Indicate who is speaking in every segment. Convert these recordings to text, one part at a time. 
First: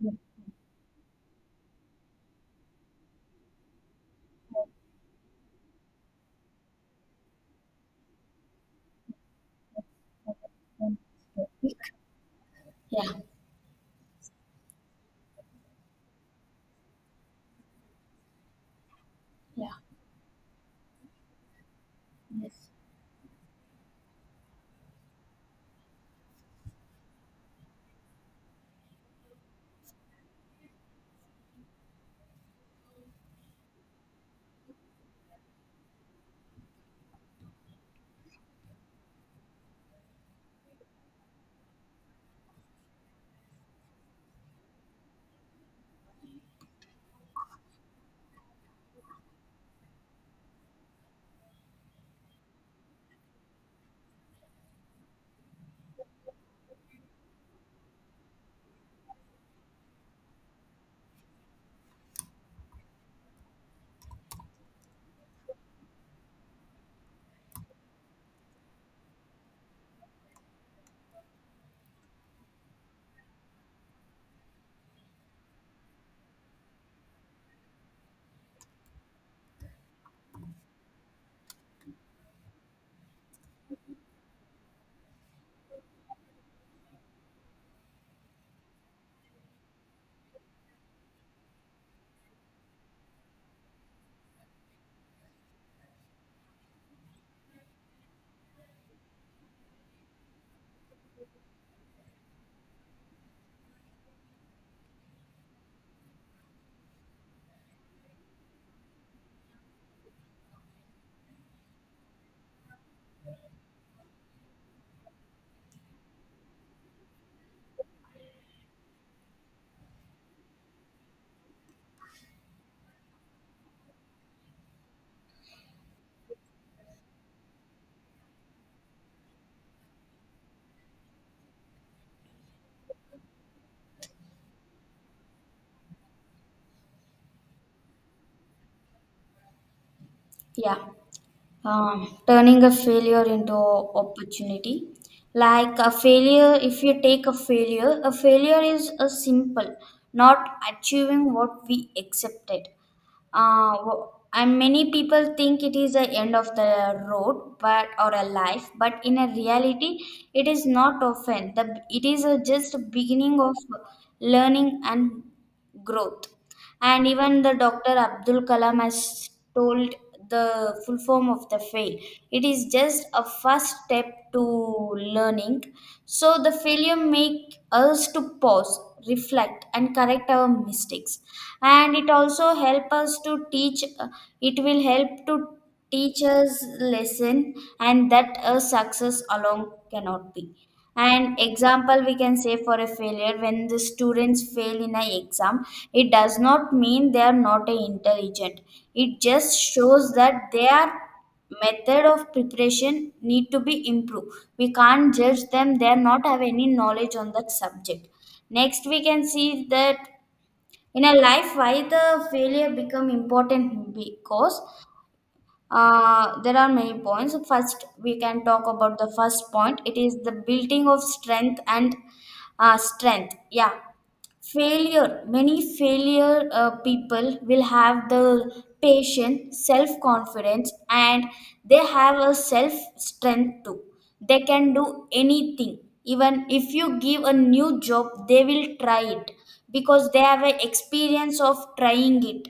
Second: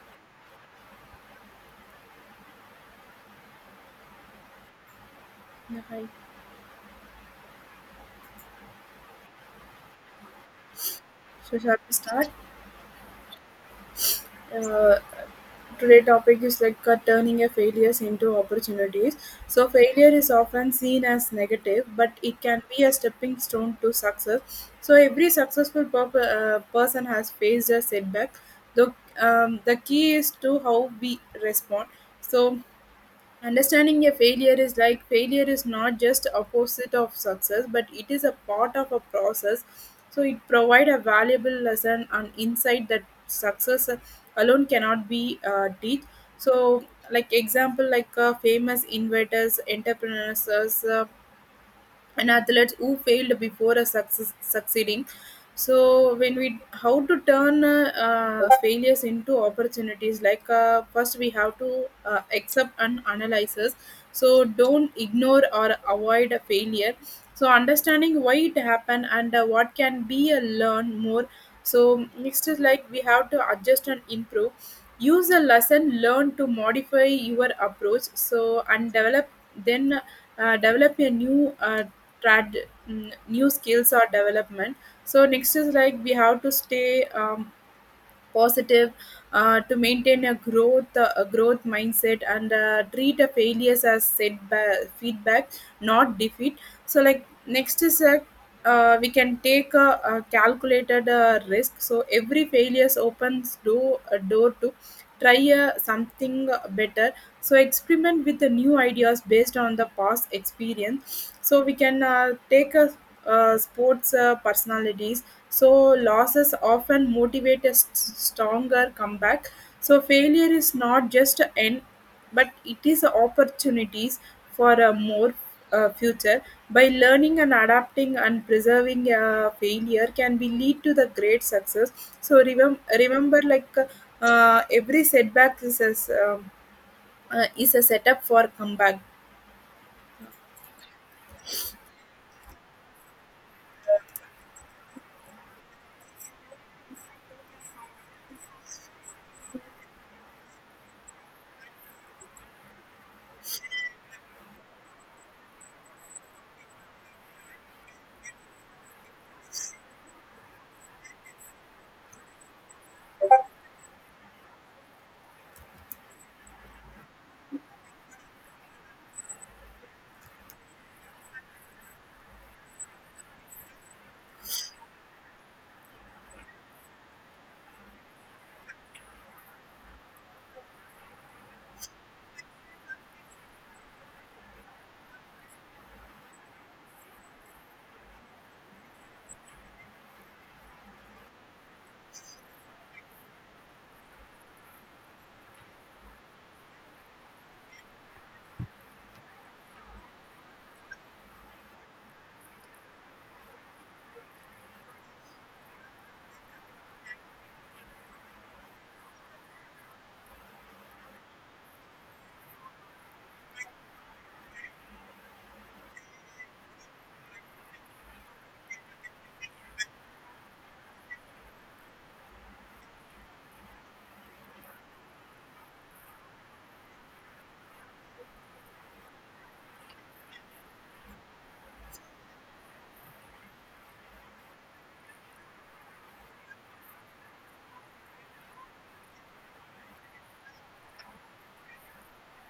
Speaker 1: Yeah,
Speaker 2: Yeah, hi. So shall we start? Uh, Today topic is like turning a failures into opportunities. So
Speaker 1: yeah,
Speaker 2: failure is often seen as negative, but it can
Speaker 1: yes,
Speaker 2: be a stepping stone to success. So every successful person has faced a setback. The the key is to how we respond. So understanding a failure is like failure is not just opposite of success, but it is a part of a process. So it provide a valuable lesson and insight that success alone cannot be teach. So like example like famous inventors, entrepreneurs, and athletes who failed before a success, succeeding. So when we how to turn failures into opportunities, like first we have to accept and analyze analysis. So don't ignore or avoid a failure. So understanding why it happened and what can be a learn more. So next is like we have to adjust and improve, use a lesson learned to modify your approach so and develop. Then develop a new uh, new skills or development. So next is like we have to stay positive, to maintain a growth mindset and treat a failures as setback feedback, not defeat. So like next is like we can take a calculated risk. So every failures opens door a door to try something better. So experiment with the new ideas based on the past experience. So we can take a sports personalities. So losses often motivate a stronger comeback. So failure is not just an end, but it is opportunities for a more future. By learning and adapting and preserving, failure can be lead to the great success. So remember like every setback is is a setup for comeback.
Speaker 1: yeah. Turning a failure into opportunity, like a failure, if you take a failure, a failure is a simple not achieving what we accepted, uh, wh- and many people think it is the end of the road but or a life, but in a reality it is not often the, it is a just beginning of learning and growth. And even the Dr. Abdul Kalam has told the full form of the fail, it is just a first step to learning. So the failure make us to pause, reflect and correct our mistakes, and it also help us to teach it will help to teachers lesson and that a success alone cannot be. An example we can say for a failure, when the students fail in an exam, it does not mean they are not intelligent. It just shows that their method of preparation need to be improved. We can't judge them they are not have any knowledge on that subject. Next we can see that in a life why the failure become important, because there are many points. First, we can talk about the first point. It is the building of strength and strength. Yeah, failure. Many failure people will have the patience, self confidence, and they have a self strength too. They can do anything. Even if you give a new job, they will try it because they have an experience of trying it.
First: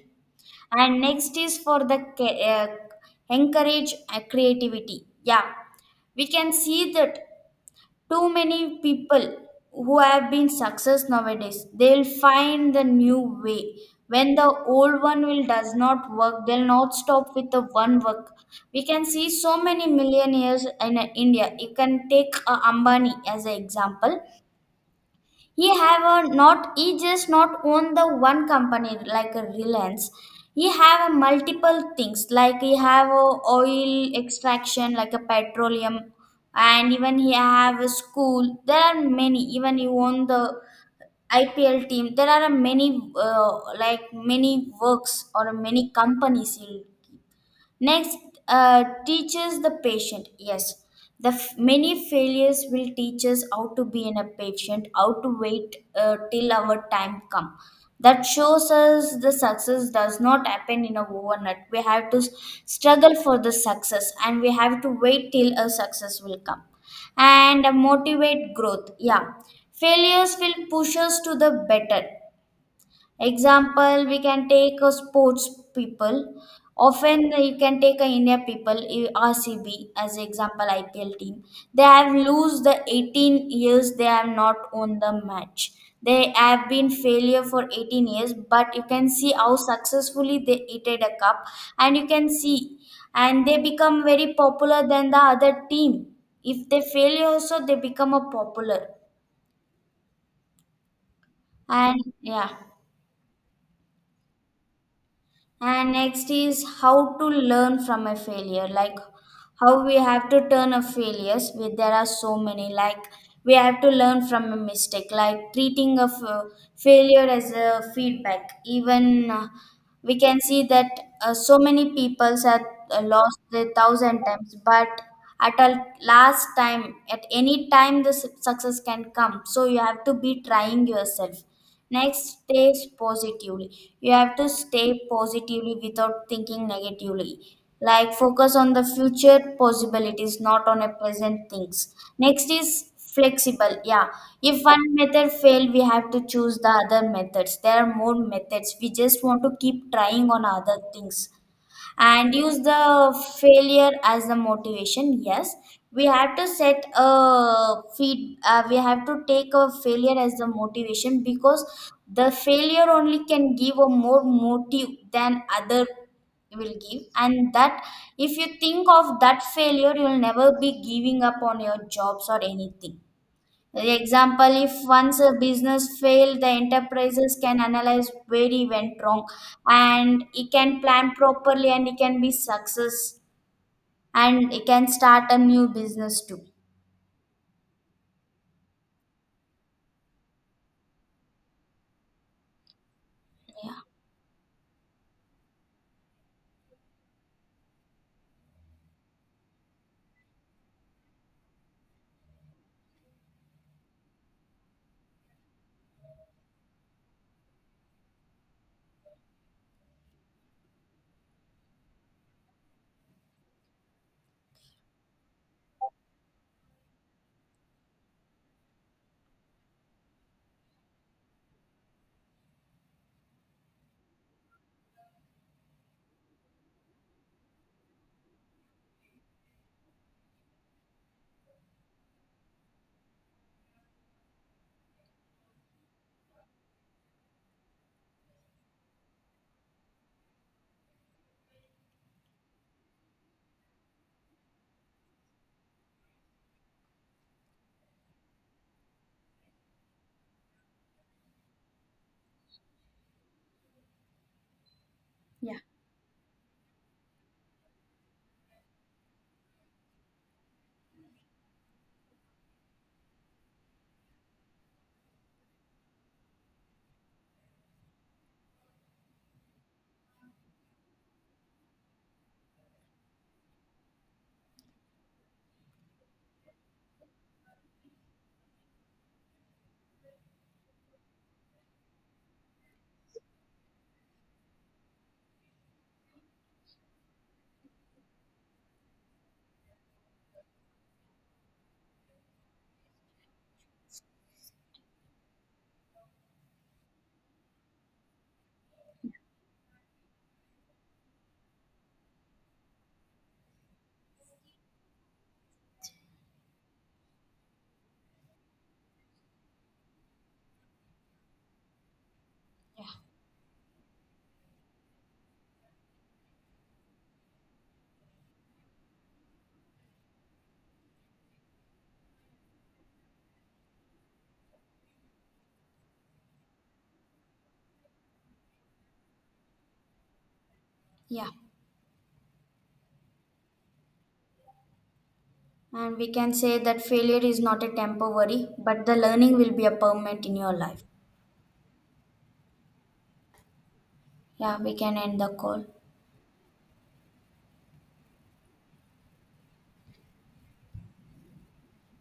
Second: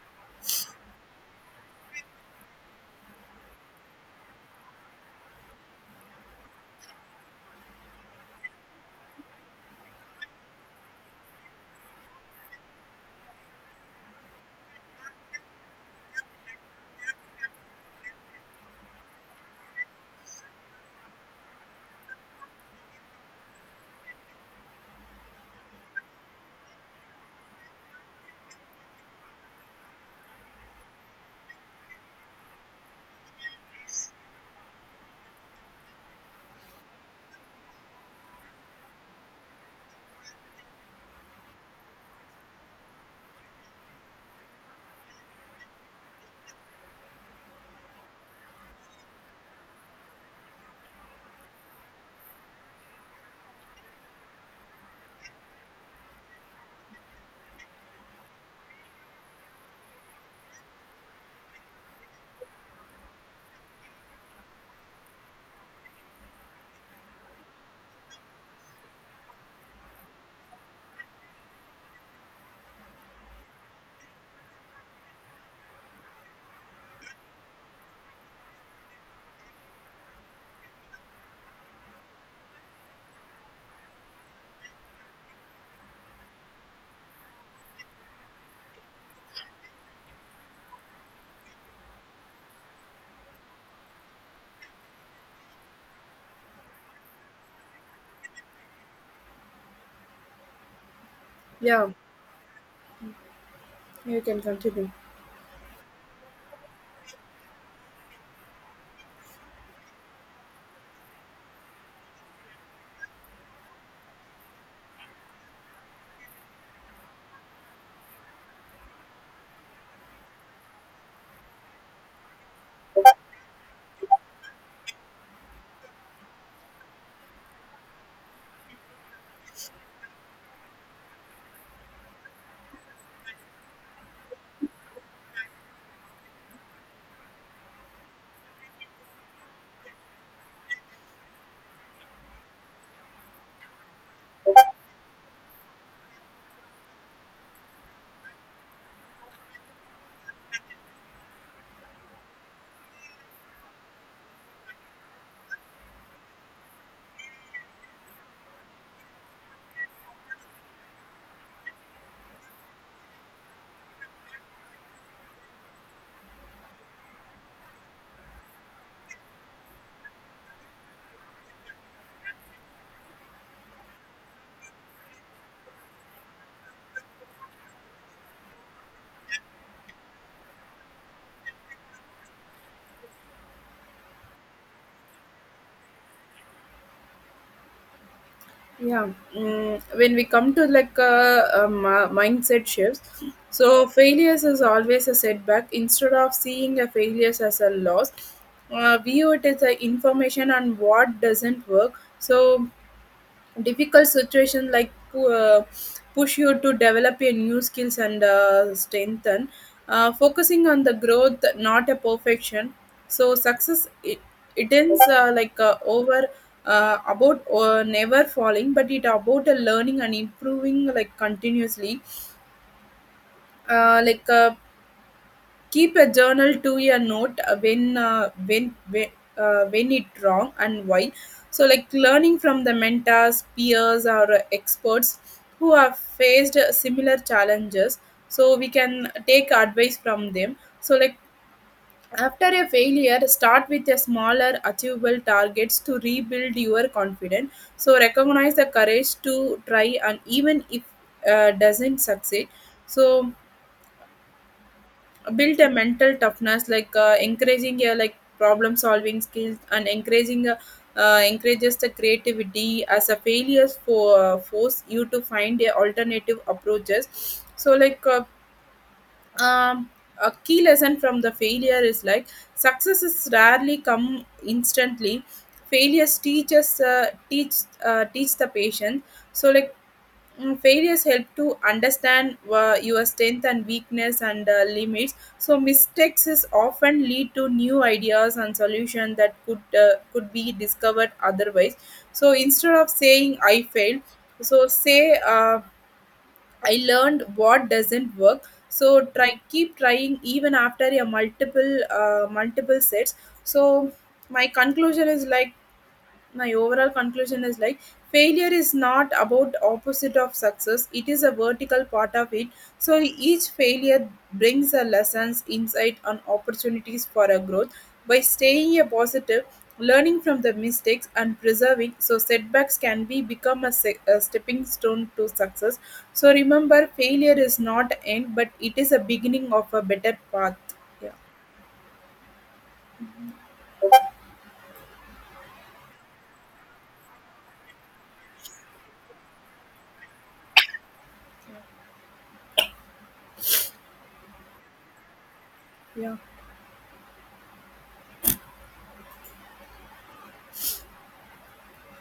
Speaker 1: And next is for the encourage creativity. Yeah, we can see that too many people who have been success nowadays, they'll find the new way when the old one will does not work. They'll not stop with the one work. We can see so many millionaires in India. You can take Ambani as an example. He have a not, he just not own the one company like a Reliance. He have a multiple things, like he have a oil extraction like a petroleum, and even he have a school, there are many, even he own the IPL team. There are many uh, like many works or many companies. Next, teaches the patient. Yes, many failures will teach us how to be in a patient, how to wait till our time come. That shows us the success does not happen in a overnight. We have to struggle for the success, and we have to wait till a success will come. And motivate growth. Yeah, failures will push us to the better. Example, we can take a sports people. Often you can take a India people, eh, RCB as example, IPL team. They have lose the 18 years. They have not won the match. They have been failure for 18 years, but you can see how successfully they eated a cup, and you can see, and they become very popular than the other team. If they fail also, they become a popular,
Speaker 2: Yeah,
Speaker 1: and yeah.
Speaker 2: you can continue.
Speaker 1: And next is how to learn from a failure, like how we have to turn a failures. We, there are so many, like we have to learn from a mistake, like treating a failure as a feedback. Even we can see that so many people have lost their thousand times, but at a last time, at any time, the success can come. So you have to be trying yourself. Next, stay positively. You have to stay positively without thinking negatively. Like focus on the future possibilities, not on a present things. Next is flexible. Yeah, if one method fail, we have to choose the other methods. There are more methods. We just want to keep trying on other things and use the failure as the motivation. Yes, we have to set a feed, we have to take a failure as the motivation, because the failure only can give a more motive than other will give. And that if you think of that failure, you will never be giving up on your jobs or anything. Example, if once a business failed, the enterprises can analyze where he went wrong, and he can plan properly and he can be success, and he can start a new business too.
Speaker 2: Yeah. When we come to like mindset shifts,
Speaker 1: Yeah.
Speaker 2: so failures is always a setback. Instead of seeing a failures as a loss, view it as a information on what doesn't work. So difficult situation like push you to develop your new skills and strengthen, focusing on the growth not a perfection. So success it, it ends like over about never falling, but it about learning and improving like continuously. uh, like uh, Keep a journal to a note when it wrong and why. So like learning from the mentors, peers, or experts who have faced similar challenges. So we can take advice from them. So like after a failure, start with a smaller achievable targets to rebuild your confidence. So recognize the courage to try, and even if doesn't succeed. So build a mental toughness like encouraging like problem solving skills and encouraging encourages the creativity as a failures for force you to find a alternative approaches. So like um, a key lesson from the failure is like successes rarely come instantly. Failures teaches teach the patient. So like failures help to understand your strength and weakness and limits. So mistakes is often lead to new ideas and solutions that could be discovered otherwise. So instead of saying I failed, so say I learned what doesn't work. So try keep trying even after a multiple sets. So my conclusion is like my overall conclusion is like failure is not about opposite of success, it is a vertical part of it. So each failure brings a lessons insight and opportunities for a growth. By staying a positive, learning from the mistakes and preserving, so setbacks can be become a stepping stone to success. So remember, failure is not end, but it is a beginning of a better path. Yeah.
Speaker 1: Yeah. And we can say that failure is not a temporary, but the learning will be a permanent in your life. Yeah, we can end the call.
Speaker 2: Yeah.